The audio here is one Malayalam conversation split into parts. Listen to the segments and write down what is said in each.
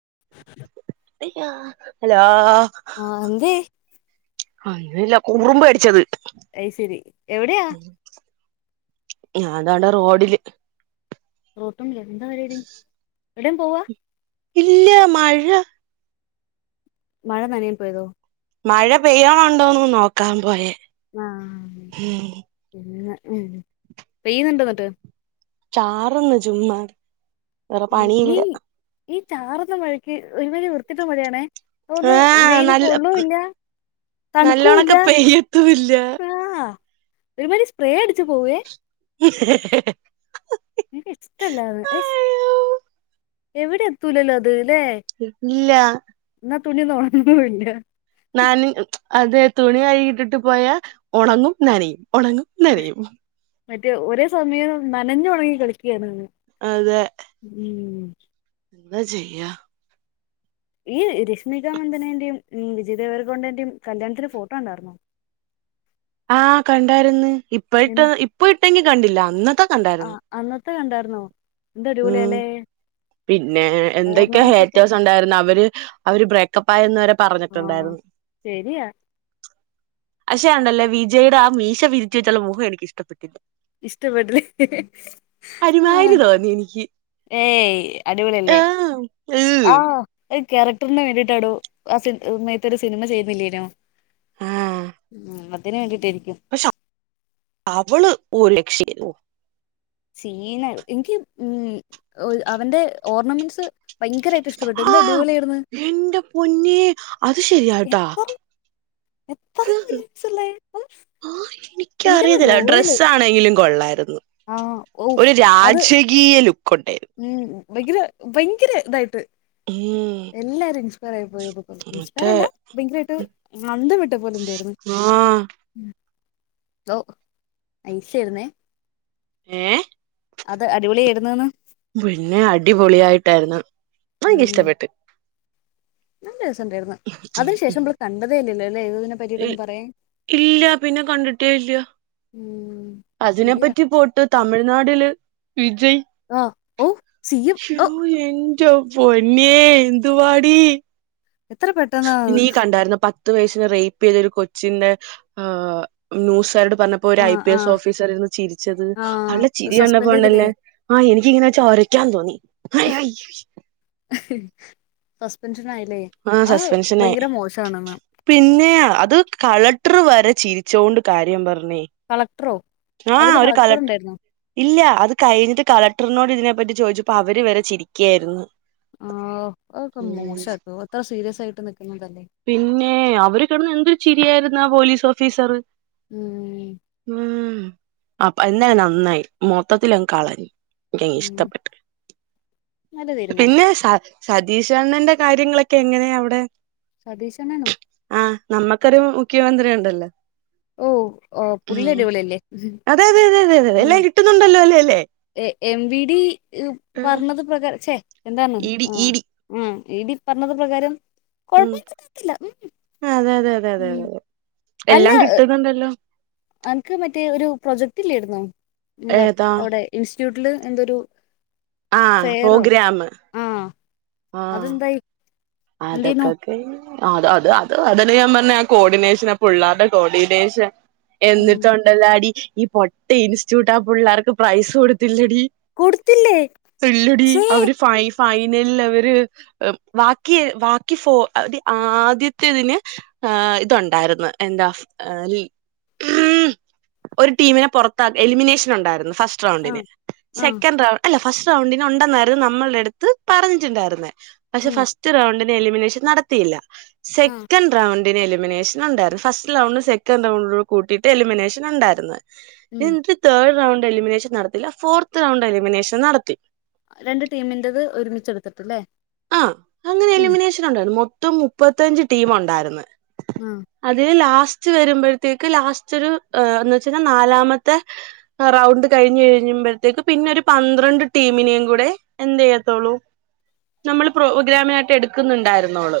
[unintelligible] ഹലോ ആ എന്തേ [inaudible] ഉറുമ്പ് കടിച്ചത് ഐ്ശരി എവിടെയാ ഞാതാടെ റോഡില് റോട്ടില്ല എന്താ പരുപടി ഇല്ല മഴ മഴ നനയാൻ പോയതോ മഴ പെയ്യണുണ്ടോന്ന് നോക്കാൻ പോയേ ആ ഉം പിന്ന ഉം പെയ്യുന്നുണ്ടോ എന്നട്ട് ചാറുന്ന ചുമ്മാ വേറെ ഉം ഈ പണിയില്ല ഈ ചാർന്ന മഴയ്ക്ക് ഒരു മാതിരി വൃത്തികെട്ട മഴയാണേ ഒന്ന് ആഹ് വെയില് നല്ല കൊള്ളുല്ല തണുക്കൂല്ല നല്ലോണൊക്കെ പെയ്യത്തുല്ല ആ ഒരു മാതിരി സ്പ്രേ അടിച്ചു പോവേ [unintelligible] എനിക്ക ഇഷ്ടല്ലാ [inaudible] എവിടെ എത്തൂലല്ലോ അത് ഇല്ല തുണി ഒന്ന് ഉണങ്ങൂല നാന അതെ തുണി കഴികിട്ടിട്ട് പോയാ ഉണങ്ങും നനയും ഉണങ്ങും നനയും മറ്റേ ഒരേ സമയം നനഞ്ഞ ഉണങ്ങി കളിക്കുകയാണ് അതെ ഉം എന്താ ചെയ്യാ ഈ രശ്മികാ മന്ദനന്റെയും ഉം വിജയ് ദേവർകോണ്ടന്റെയും കല്യാണത്തിന് ഫോട്ടോ കണ്ടയിരുന്നോ [unintelligible] ആഹ് കണ്ടായിരുന്നു ഇപ്പ ഇട്ട ഇപ്പ ഇട്ടെങ്കി കണ്ടില്ല അന്നത്തെ ആ കണ്ടായിരുന്നു അന്നത്തെ കണ്ടായിരുന്നോ എന്ത ഉം അടിപൊളിയല്ലേ പിന്നെ എന്തൊക്കെയോ ഹെയറ്റേഴ്സ് ഉണ്ടായിരുന്നു അവര് അവര് ബ്രേക്കപ്പ് ആയിെന്ന് വരെ ആ പറഞ്ഞിട്ടുണ്ടായിരുന്നു ശരിയാ പക്ഷേണ്ടല്ലേ വിജയുടെ ആ മീശ പിരിച്ച വെച്ചുള്ള മുഖം എനക്ക് ഇഷ്ടപ്പെട്ടില്ല ഇഷ്ടപ്പെട്ടില്ല ആഹ് ഒരുമാതിരി തോന്നി എനിക്ക് ഏയ് അടിപൊളില്ലേ ആഹ് ഏഹ് ആഹ് ഒരു ക്യാരക്ടറിന് വേണ്ടിട്ടടോ ആ സമയത്ത ഒരു സിനിമ ചെയ്യുന്നില്ലേനോ ആഹ് ഉം അത്തിന് വേണ്ടിട്ടയി പക്ഷെ [inaudible] അവള് ഒരു രക്ഷയില്ല സീനയി എനിക്ക് ഉം അവന്റെ ഓർണമെന്റ്സ് ഭയങ്കരമായിട്ട് ഇഷ്ടപ്പെട്ടു എന്ത് ആഹ് അടിപൊളിയായിരുന്നു എന്റെ പൊന്നെ അത് ശരിയാട്ടാ. എത്ര എത്ര ഹ് ഹ് ഉള്ളേ ഉം, ആഹ് ഭയങ്കര എനിക്കറിയത്തില്ല റോയല് ഡ്രസ്സാണെങ്കിലും. കൊള്ളായിരുന്നു ആ ഓഫ് ഒരു രാജകീയ ലുക്ക് ഉണ്ടായി ബൈങ്കര ഭയങ്കര ഇതായിട്ട് ഉം എല്ലാരും ഇൻസ്പയറായി [unintelligible] അതെ ഇൻസ്പറല്ല ബൈ ങ്കരായിട്ട് അന്തം വിട്ട പോലെ ണ്ടേര്ന്നു. ആഹ് ഓഹ് ഐഷേര്ന്നെ? ഏ. അത് അടിപൊളിയേര്ന്ന് ന്ന്. പിന്നെ അടിപൊളിയായിട്ടേര്ന്ന് ഉം പ്പൻക്ക്ശ്ട്ടപ്പെട്ട്. നല്ല രസംണ്ടേര്ന്ന് അതിനു ശേഷം മ്പൾ കണ്ടതേല്ല്യല്ലോ? ഇൽ ഇല്ല പിന്നെ കണ്ടിട്ടേ ല്ല്യ. ഉം അതിനെ ശരിയാ പറ്റി പോയിട്ട് തമിഴ്നാടില്. വിജയ് ആ ഓ സി എം ശൊ ഓ എൻ ന്റെ പോന്നെന്തുവാടി. എത്ര പെട്ടെന്ന ഹ്. ത്ത് വയസിന് റേപ്പയ്ത ഒരു കൊച്ചിന്റെ ഹ് ഏ ന്യൂസാര്ടെ പറഞ്ഞപ്പോ ഒര് ആ ഐ പി ആ എസ് ഓഫീസർര്ന്ന് ചിരിച്ചത് ആ ഹ് ആളെ ചിരി സസ്പെൻഡ് ചെയ്തില്ലേ കപ്പോണ്ടല്ലേ എനിക്കിങ്ങനെ ക്കന്തോന്നി ഹയ് ഹയ് ശ് അഹ്. സസ്പ ആ സസ്പെൻഷനായി മോശമാണെന്ന് പിന്നെ അത് കള ട്ട്ർ വരെ ചിരിച്ചൊണ്ട് കാര്യം പറ മ്മേ കളക്ടറോ ആ അതില് ഒര് കളക്ടർ കളക്ട്ട് ഉണ്ടായിരുന്നോ ഇല്ല്യ അത് കഴിഞ്ഞിട്ട് കളക്ടറിനോട് ഇതിനെപ്പറ്റി ചോദിച്ചപ്പോ അവര് വരെ ചിരിക്ക്യേയിരുന്നു. ആഹ് അത്ക്കെ മോശാട്ടോ അത്ര സീരിയസ് ആയിട്ട് ന് പിന്നെ അവര് കെടന്ന് എന്തൊരു ചിരിയായിരുന്ന് ആ പോലീസ് ഓഫീസർ. ഉം ഉം. അപ്പ എന്നാ നന്നായി മൊത്തത്തിലങ് കളഞ്ഞ്. ഏ ഉം ഇഷ്ട്ടപ്പെട്ട് നല്ല തീരുമാനം പിന്നെ സാ സതീഷണ്ണന്റെ കാര്യങ്ങളൊക്കെ എങ്ങനെ അവിടെ? ശതീശണ്ണനൊ? ആ നമ്മക്കൊരു മുഖ്യമന്ത്രി ഉണ്ടല്ലോ. ഓ ഓ പുള്ളി ഉം അടിപൊളില്ലേ ഹ് അതെ അതെ അതെ അതെ അതെ എല്ലാം മ്. കിട്ടുന്നുണ്ടല്ലോ അല്ലേ അല്ലേ എ എം വി ഡി പർഞ്ഞത് പ്രകാരം ച്ചേ. എന്താണ് ഇഡി ആ ഇഡി ആ ഈഡി പറഞ്ഞത് പ്രകാരം. ഉം കുഴപ്പമില്ല പറ്റില്ല ഉം അതെ അതെ അതെ അതെ എല്ലാം കിട്ടുന്നുണ്ടല്ലോ. അൻക്ക് മറ്റേ ഒരു പ്രൊജക്റ്റില്ലേര്ന്നോ ന്താ ഏതാ അവിടെ യു ട്ടില് എന്തോരു. ആപോഗ്രാമ്. അതെന്തായി? എന്തേനു അതക്കക്കെഞ്. അത അത്‌ അത് അതെന്നെ ഞാൻ പർഞ്ഞേ ആ കോഡിനേഷൻ പുള്ളാര്ടെ കോഡിനേഷൻ. ഉം. എന്നിട്ടൊണ്ടല്ലാടി ഈ പൊട്ട ഇൻസ്റ്റ്യൂട്ട് ആ പുള്ളേർക്ക് പ്രൈസ് കൊടുത്തില്ലടി. കൊടുത്തില്ലേ ഇല്ലടി ഛേ. അവര് ഫൈ ഫൈനല്ലവര് ഹ് വാ ക്യെ ബാക്കി ഫോ അത്‌ ആദ്യത്തതിന് ഏ തുണ്ടായിരുന്നു എന്താ ഏ. ഈ [inaudible] ഒരു ടീമിനെ പൊറത്താ എലിമിനേഷൻ ഉണ്ടായിരുന്നു ഫസ്റ്റ് ആ റൗണ്ടിന് ആ സെക്കൻ റൗ അല്ല ഫസ് റൗണ്ടി ഉണ്ടെന്നായിരുന്നു നമ്മൾടെടുത്ത് പറഞ്ഞിട്ടുണ്ടായിരുന്നേ പക്ഷെ ഉം ഫസ്റ്റ് റൗണ്ടിന് എലിമിനേഷൻ നടത്തിയില്ല ആ സെക്കൻ് റൗൺ ന് എലിമിനേഷൻ ണ്ടായിരുന്നു ഫസ്റ്റ് റൗണ്ട് സെക്കൻഡറ് റൗണ്ട കൂട്ടിട്ട് എലിമിനേഷൻണ്ടായിരുന്നു ഉം എന്നിട്ട് തേർഡ് റൗണ്ട് എലിമിനേഷൻ നടത്തില്ല ഫോർത്ത് റൗണ്ട് എലിമിനേഷൻ നടത്തി രണ്ട് ടീമിറ്റത് ഒരുമിച്ച് എടുത്തിട്ട്ല്ലേ ആ അങ്ങനെ എലിമിനേഷൻ ഉണ്ടായിരുന്നു മൊത്തം മുപ്പത്തഞ്ച് ടീമ് ഉണ്ടായിര്ന്ന് ആ അത് ലാ ലാസ്റ്റ് വരുമ്പോഴത്തേക്ക് ലാസ്റ്റ് ഒരു എ എന്നുച്ചന്നാൽ നാലാമത്തെ റൗണ്ട് കഴിഞ്ഞ് കഴിഞ്ഞ കിയുമ്പോഴത്തേക്ക് പിന്നെ ഒരു പന്ത്രണ്ട് ടീമിനേും കൂടെ എന്തയത്തൊള്ളൂ [inaudible] നമ്മള് പ്രോഗ്രാമ ആയിട്ട് എടുക്കുന്നുണ്ടായിരുന്നോളു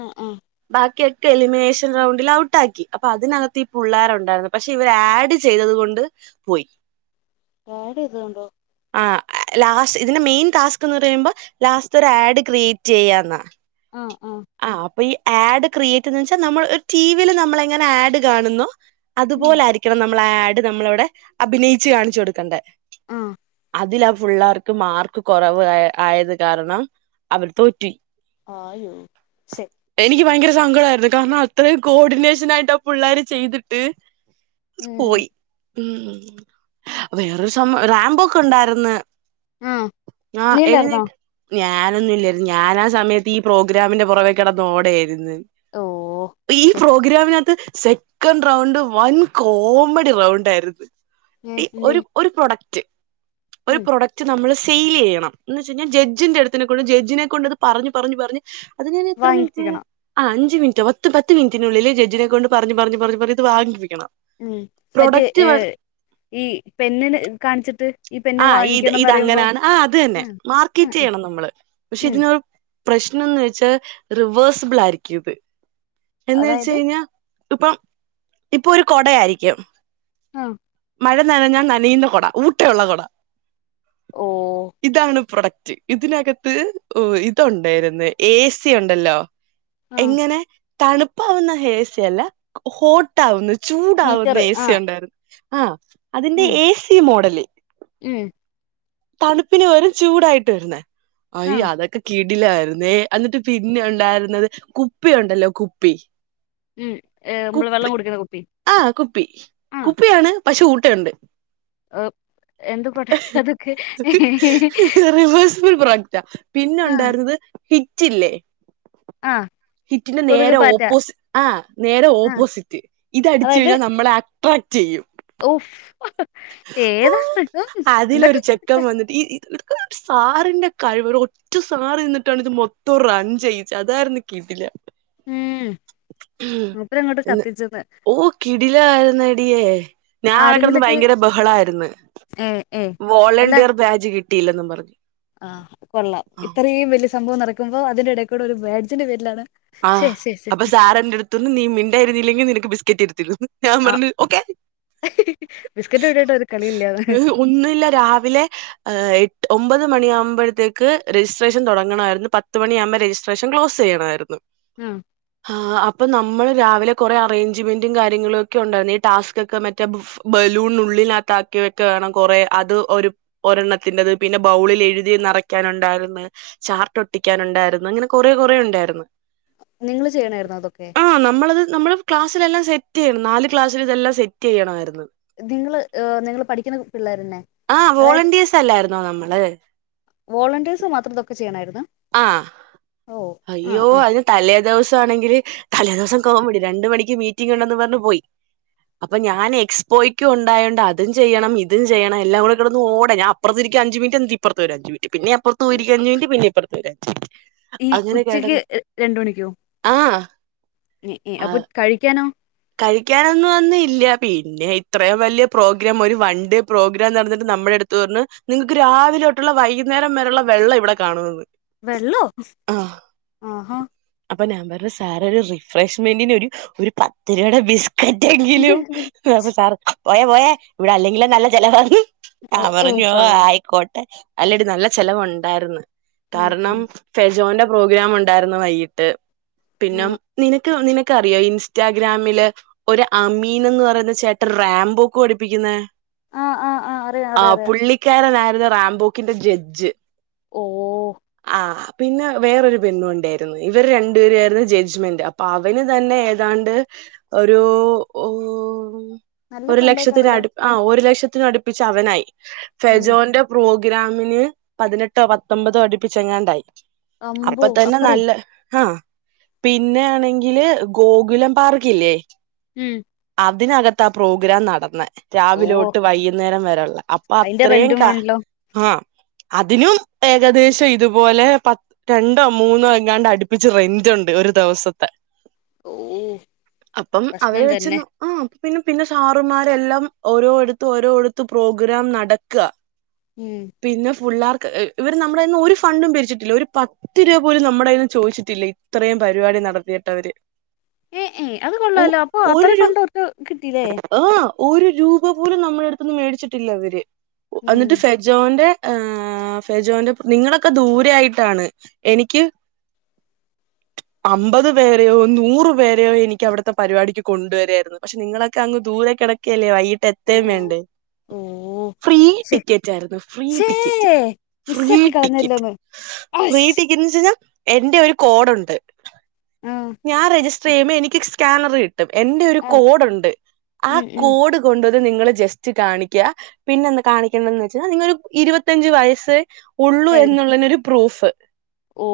ആ ആ ബാക്കി എലിമിനേഷൻ റൗണ്ടിൽ ഔട്ട്ക്കി അപ്പൊ അതിനകത്തി ഈ പിള്ളേരു ഉണ്ടായിരുന്നു പക്ഷെ ഇവര് ആഡ് ചെയ്തത് കൊണ്ട് പോയി പാ ഡ് എതണ്ടോ [unintelligible] ആ ലാസ്റ്റ് ഇതിന്റെ മെയിൻ ടാസ്ക് എന്ന് പറയുമ്പോ ലാസ്റ്റ് ഒഒരു ആഡ് ക്രിയേറ്റ് ചെയ്യാന്നാ ആ അപ്പൊ ഈ ആഡ് ക്രിയേറ്റ്ന്ന് വെച്ചാൽ നമ്മൾ ടി വിയിൽ നമ്മള എങ്ങനെ ആഡ് കാണുന്നുോ ഉം അതുപോല ആയിരിക്കണം ന ആഡ് നമ്മളട് നമ്മളവിടെ അഭിനയിച്ച് കാണിച്ചു കൊടുക്കണ്ടേ അ അതില് ആ പിള്ളേർക്ക് മാർക്ക് കുറവ് അ ആയത് കാരണം അവർ തോറ്റ് ആയോ ശെ നിക്ക് ഭയങ്കര സങ്കടമായിരുന്നു കാരണം അത്രയും കോർഡിനേഷൻ ആയിട്ട് ആ പിള്ളേർ ചെയ്തിട്ട് ഉം പോയി ഉം അപ്പൊ വേറൊരു സം റാമ്പൊക്കെ ഉണ്ടായിന്ന്. ആ നീയുണ്ടാരുന്നോ ഞാനൊന്നുല്ലായിരുന്നു ഞാൻ ആ സമയത്ത് ഈ പ്രോഗ്രാമിന്റെ പുറവേക്കെടന്ന് ഓടയിരുന്നു ഓ ഈ ശെ പ്രോഗ്രാമിനകത്ത് സെക്കൻഡ് റൗണ്ട് വൻ കോമഡി റൗണ്ടായിരുന്നു ഏ ഇ എന്തേ ഒരു ഒരു പ്രൊഡക്റ്റ് ഒരു ഉം പ്രൊഡക്റ്റ് നമ്മള് സെയില്ലെയ്യണം എന്ന് വെച്ച കഴിഞ്ഞാ ജഡ് ന്റെടുെ കൊണ്ട് ജഡ്ജിനെ കൊണ്ട്ത് പറു പറഞ് പറഞ്ഞു അത് ഞാൻ എത്ര മിനിറ്റ് വാങ്ങിപ്പിക്കണം അ അഞ്ചു അഞ് മിനിറ്റ് പത്തു പത്ത് മിനറ്റിനുള്ളിൽ ജഡ്ജിനെ കൊണ്ട് പറഞ്ഞ് പറഞ്ഞ് പറഞ്ഞ് പറഞ്ഞ് ത് വാങ്ങിപ്പിക്കണം ഉം മറ്റേ ഏ പ്രൊഡക്റ്റ് ഈ പെന്ന്ന്ന് കാണിച്ചിട്ട് ഈ പെന് വാങ്ങിക്കണന്ന് പറയുമ്പോ ത് തന്നെ ഉം ആഹ് മാർക്കറ്റ് ആഹ് ചെയ്യണംമ്മള് പക്ഷെ ഉം ഇതിനൊ പ്രശ്നന്ന് വെച്ചാൽ റിവേഴ്സ്ബിളായിരിക്കരുത് എന്ന് വെച്ച് അതായത് കഴിഞ്ഞാ ഇപ്പം ഇപ്പൊ ഒരു കൊടയായിരിക്കും ആ മഴ നനഞ്ഞൽ നനയുന്ന കുട ഊട്ടയുള്ള കുട ഓ ഇതാണ് പ്രൊഡക് ഇതിനകത്ത് ഇതണ്ടായിരുന്നു ഏ സി ഉണ്ടല്ലോ ആഹ് എങ്ങനെ തണുപ്പാവുന്ന ഹേസ്യല്ല ഹോട്ടാവുന്നു ചൂടാവുന്ന ഹീറ്ററ് ഏ സി ആഹ് ണ്ടായിരുന്നു ആ അതിന്റെ ഉം ഏ സി മോഡല് ഉം തണുപ്പിന് വരു ചൂടായിട്ട് വരുന്നേ അയ്യ ആഹ് അതൊക്കെ കീ ഇലായിരുന്നെ എന്നിട്ട് പിന്നെ ഉണ്ടായിരുന്നത് കുപ്പി ഉണ്ടല്ലോ കുപ്പി ഉം നമ്മള് വെള്ളം കുപ്പി കുടിക്കുന്ന കുപ്പി അ കുപ്പി കുപ്പിയാണ് പക്ഷെ ഊട്ടണ്ട് എ എന്ത് പ്രൊടക് ത് അ [unintelligible] യഫുൾ പ്രോഡക്റ്റ് ആ പിന്നെണ്ടായിരുന്നത് ഹിറ്റ് ഇല്ലേ അ ഹിറ്റിന്റെ നേരെ ഓപ്പോസിറ്റ് അ നേരെ ആഹ് ഓപ്പോസിറ്റ് ഇതടിച്ചു അതായത് കഴിഞ്ഞാൽ നമ്മള ആ ട്രാക്ക് ചെയ്യൂ ഓഫ് ഏതാ അതിലൊരു എന്തൊക്കെ പ്രൊഡക്റ്റാ ചെക്കൻ വന്നിട്ട് ഈ സാറിന്റെ കഴിവ് റ്റു സാറി നിന്നിട്ടാണ് ഇത് മൊത്തം റൺ ചെയ്യിച്ചത് അതായിരുന്നു കിടിലം ഉം മൂപ്പര് അങ്ങോട്ട് കത്തിച്ച ഓ കിടിലായിരുന്നടിയേ ഞാൻ അവി കിടന്ന് ആരെങ്കിലൊക്കെ ഭയങ്കര ഏ ഏ വോളണ്ടിയർ ബാജ് കിട്ടിയില്ലെന്നും പറഞ്ഞു ആഹ കൊള്ളാം ഇത്രയും വലിയ സംഭവം നടക്കുമ്പോ അതിന്റെ ഇടക്കൂടെ ഒരു ആഹ് ശെരി ശരി അപ്പൊ സാർ എന്റെറ അടുത്തന്ന് നീ മിണ്ടായിരുന്നില്ലെങ്കിൽ നിനക്ക് ബിസ്ക്കറ്റ് എടുത്തി ഞാൻ ആ പറഞ്ഞു ഓക്കെ ബിസ്ക്കറ്റ് ഇട്ടിട്ട് ഒരു കളിയില്ലാന്ന് ഒന്നില്ല രാവിലെ എട്ട് ഒമ്പത് മണിയകുമ്പോഴത്തേക്ക് രജിസ്ട്രേഷൻ തുടങ്ങണമായിരുന്നു പത്ത് മണിയകുമ്പോ രജിസ്ട്രേഷൻ ക്ലോസ് ചെയ്യണമായിരുന്നു ആഹ അപ്പൊ നമ്മൾ രാവിലെ കുറേ അറേഞ്ച്മെന്റും കാര്യങ്ങളും ഒക്കെ ഉണ്ടായിരുന്നു ഈ ടാസ്ക്ഒക്കെ മറ്റേ ളിൽ ആക്കിക്കക്കെ വേണം കുറ അത് ഒരെണ്ണത്തിത് പിന്നെ ബൗ എഴുതി നിറയ്‌ [inaudible] ക്കാനുണ്ടായിന്ന് ചാർട്ട് ഒട്ടിക്കാന ഉണ്ടായിരുന്നു അങ്ങനെ കൊറേ കൊറേ ഉണ്ടായിരുന്നു നിങ്ങള്ൾ ചെയ്യണമായിരുന്നു അതൊക്കെ ആഹ് നമ്മളത് നമ്മള് ക്ലാസിലല്ല സെ ചെയ്യണം നല് ക്ലാസ്സൽ ഇതൊം സെ ചെയ്യണമായിരുന്നു നിങ്ങള് നിങ്ങള്ൾ പഠിക്കുന്ന പിള്ളേരന്നെ ആഹ് അതായത് വോളണ്ടിയേഴ്സ് അല്ലായിരുന്നോ നമ്മള് വോളണ്ടിയേഴ്സ് മാത്രതൊക്കെ ചെയ്യണായിരുന്നു ആഹ ആ അയ്യോ ആ അതിന് തലേ ദിവസം ആണെങ്കില് തലേ ദിവസം കോവ മേടി രണ്ടു മണിക്ക് മീറ്റിംഗ ഉണ്ടന്ന് പറഞ്ഞ് പോയി അപ്പൊ ഞാൻ എക്സ്പോയ്ക്കും ഉണ്ടായോണ്ട് അതും ചെയ്യണം ഇതും ചെയ്യണം എല്ലാം കൂടെ കടന്ന് ഓട ഞാൻ അപ്പർത്തി അഞ്ച് മിനിറ്റ് ഇപ്പുറ ഒരു അഞ് മിനിറ്റ് പിെ അപ്പറത്തുംരിക്കക്ക് അഞ്ച് മിനിറ്റ് പിന്നെ ഇുറത്തെ ഒരു അഞ്ച് മിനറ്റ് ഈ അങ്ങനെ ഉച്ചക്ക് കേടന്ന് രണ്ട് മണിക്കോ ആഹ ഏ, ഏ, അപ്പൊ ആഹ കഴിക്കാനോ കഴിക്കാനൊന്നും വന്ന ഇല്ല പിന്നെ ഇത്രയും വലിയ പ്രോഗ്രാം ഒരു വൺ ഡേ പ്രോഗ്രാം നടന്നിട്ട് നമ്മുടെ അടുത്ത് പറഞ് നിങ്ങൾക്ക് രാവിലെ തോട്ടുള്ള വൈകുന്ന നേരം വേലുള്ള വെള്ളം ഇവിടെ കാണുന്ന്‌ വെള്ളോ ആഹഹോ അപ്പൊ ഞാൻ പറഞ്ഞ സാർ ഒരു റിഫ്രഷ്മെന്റിന് ഒരു ഒരു പത്ത് രൂയുടെ ബിസ് കറ്റെങ്കിലും അപ്പൊ സാർ പോയ പോയ ഇവിടെ അല്ലെങ്കിലും നല്ല ചിലവ ആ ഏ ഏ, പറഞ്ഞോ കൊള്ളാം ആയിക്കോട്ടെ അല്ലടി നല്ല ചെിലവുണ്ടായിന്ന് ഉം കാരണം ജോന്റെ പ്രോഗ്രാം ഉണ്ടായിരുന്നു വൈകിട്ട് പിന്ന ഉം നിന നിനക്ക അറിയോ ഇൻസ്റ്റാഗ്രാമില് ഒരു അമീൻ എന്ന് പറയുന്ന ചേട്ട റാംമ്പോക്ക് പഠിപ്പിക്കുന്ന ആ ആ ആ ആ അറിയാം അറിയാം ആ അറിയാം പുള്ളിക്കാരനായിുന്ന റാംബോക്കിന്റെ ജഡ്ജ് ഓ ആഹ് പിന്നെ വേറൊരു പെണ്ുണ്ടായിരുന്നു ഇവർ രണ്ടു പേരമായിരുന്നു ജഡ്ജ്മെൻറ് അപ്പൾ അവന് തന്നെ ഏതാണ്ട് ഒരു നല്ല ഒരു ഫണ്ടേക്കാണല്ലോ ലക്ഷത്തിനടു ആ ഒരു ലക്ഷത്തിനടുപ്പിച്ച് അവനായി ഉം ഫെജോന്റെ പ്രോഗ ഗ്രാമിന് പതിനെട്ടോ പത്തൊമ്പതോ അടുപ്പിച്ചെങ്ങാണ്ടായി അമ്പോ അപ്പൊ തന്നെ അത്രയും നല്ല ആഹ പിന്നെ ആണെങ്കില് ഗോകുലം പാർക്കല്ലേ ഉം അതിനകത്ത് ആ പ്രോഗ്രാം നടന്ന ഓ രാവിലെോട്ട് വൈകുന്നേരം വരെെയുള്ള അപ്പൊ അയിന്റെ അത്രയും റെന്റും ക വേണല്ലോ ആ അതിനും ഏകദേശം ഇതുപോലെ പത് രണ്ടോ മൂന്നോ എങ്ങാണ്ട് അടിപ്പിച്ച് റെന്റ് ഉണ്ട് ഒരു ദിവസത്തെ ഓ അപ്പം പ്രശ്നം അവരെ തന്നെ വെച്ചരുന്നു ആഹ പിന്നെ പിന്നെ സാറുമാരെല്ലാം ഓരോടുത്ത് ഓരോടുത്ത പ്രോഗ്രാം നടക്കുക ഉം പിന്നെ പിള്ളേർക്ക് ഇവര് നമ്മുടെന്നും ഒരു ഫണ്ടും പിരിച്ചിട്ടില്ല ഒരു പത്ത് രൂപ പോലും നമ്മുടെന്ന് ചോദിച്ചിട്ടില്ല ഇത്രയും പരിപാടി നടത്തിയിട്ട് അവര്. ഏ ഏ അത് കൊള്ളാലോ. അപ്പൊ അത്രയും ഫണ്ട് ഒരു കിട്ടീല്ലേ? ആ ഒരു രൂപ പോലും നമ്മുടെ അടുത്തന്ന് മേടിച്ചിട്ടില്ല അവര്. ഉം അന്നിട്ട് ഫെജോന്റെ ആ ഫെജോന്റെ നിങ്ങളൊക്കെ ദൂരെ ആയിട്ടാണ്. എനിക്ക് [unintelligible] അമ്പത് പേരെയോ നൂറ പേരെയോ എനിക്ക് അവിടുത്തെ പരിപാടിക്ക് കൊണ്ടുവരായിരുന്നു. പക്ഷെ നിങ്ങളൊക്കെ അങ്ങ് ദൂര കിടക്കല്ലേ വൈകിട്ട് എത്തയും ആഹ് വേണ്ടേ? ഓ ഫ്രീ ശേ ടിക്കറ്റ് ആയിരുന്നു. ഫ്രീ ശേ ടിക്കറ്റ് ഫ്രീ മിസ്സാക്കി ടിക്കറ്റ്. കളഞ്ഞല്ലോന്ന് ഫ്രീ അശ് ടിക്കറ്റ് എന്ന് വച്ച് കഴിഞ്ഞാൽ എന്റെ ഒരു കോഡുണ്ട്. ആഹ് ഞാൻ ര യ്യുമ്പം എനിക്ക് സ്കാനർ കിട്ടും. എന്റെ ഒരു ആഹ് കോഡ് ഉണ്ട്. ആ ഉം ഉം കോഡ് കൊണ്ട് നിങ്ങള് ജസ്റ്റ് കാണിക്കുക പിന്നെ എന്ത കാണിക്കന്ന് വെച്ചാൽ നിങ്ങ ഇരുപത്തിഞ്ചു വയസ്സ് ഉള്ളൂ കഴിഞ്ഞു എന്നുള്ള ഒരു പ്രൂഫ് ഓ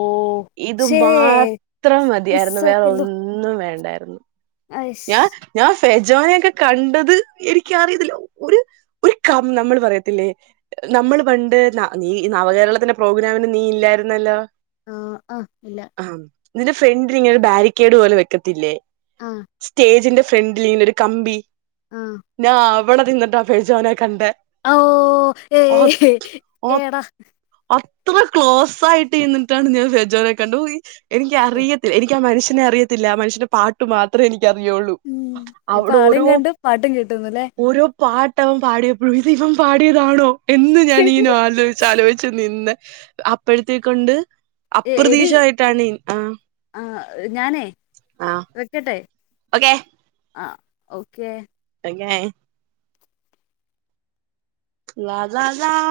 ഇതും ശേ മാത്രം തിയാരുന്നു വേറെ മിസ്സാക്കിയല്ലോ ഒന്നും വേണ്ടായിരുന്നു. അയ്ശ് ഞാ ഞാ- ഫെജോനൊക്കെ കണ്ടത് എനിക്കറി യത്തില്ല ഒരു ഒരു കം നമ്മൾ പറയത്തില്ലേ നമ്മൾ പണ്ട് ന നീ നവകേരളത്തിന്റെ പ്രോഗ്രാമിന് നീ ഇല്ലായിരുന്നല്ലോ? ആ ആ ഇല്ല. ആ നിന്റെ ഫ്രണ്ടിൽ ഇങ്ങനെ ഒരു ബാരിക്കേഡ് പോലെ വെക്കത്തില്ലേ? ആ സ്റ്റേജിന്റെ ഫ്രണ്ടിലിങ്ങനെ ഒരു കമ്പി ആഹ് ഞാൻ അവിടെ നിന്നിട്ട് ഫേജോനെ കണ്ടേ. ഓ ഏ ഏടാ- എത്ര ക്ലോസ് ആയിട്ട് നിന്നിട്ടാണ് ഞാൻ ഫെജോനെ കണ്ടു. എനിക്ക ശേ റിയത്തില്ല എനിക്കാ മനുഷ്യ അറിയത്തില്ല. മനുഷ്യന്റെ പാട്ട് മാത്രം എനിക്ക് റിയുള്ളൂ. ഉം ഇപ്പൊ അവിടെ ആളെയും ഓരോ കണ്ട് പാട്ടും കേട്ടുന്നുല്ലേ ഓരോ പാട്ടവൻ പാടിയപ്പോഴും ഇത് ഇവൻ പാടിയതാണോ എന്ന് ഞാനിങ്ങനെ ആലോചിച്ച് ആലോചിച്ചു നിന്ന്. അപ്പോഴത്തെക്കൊണ്ട് എ എടി അപ്രതീക്ഷ ആയിട്ടാണ് ആ ആ ഞാനേ ആ വെക്കട്ടെ. ഓക്കെ ആ ഓക്കെ. കണേ ളാളാള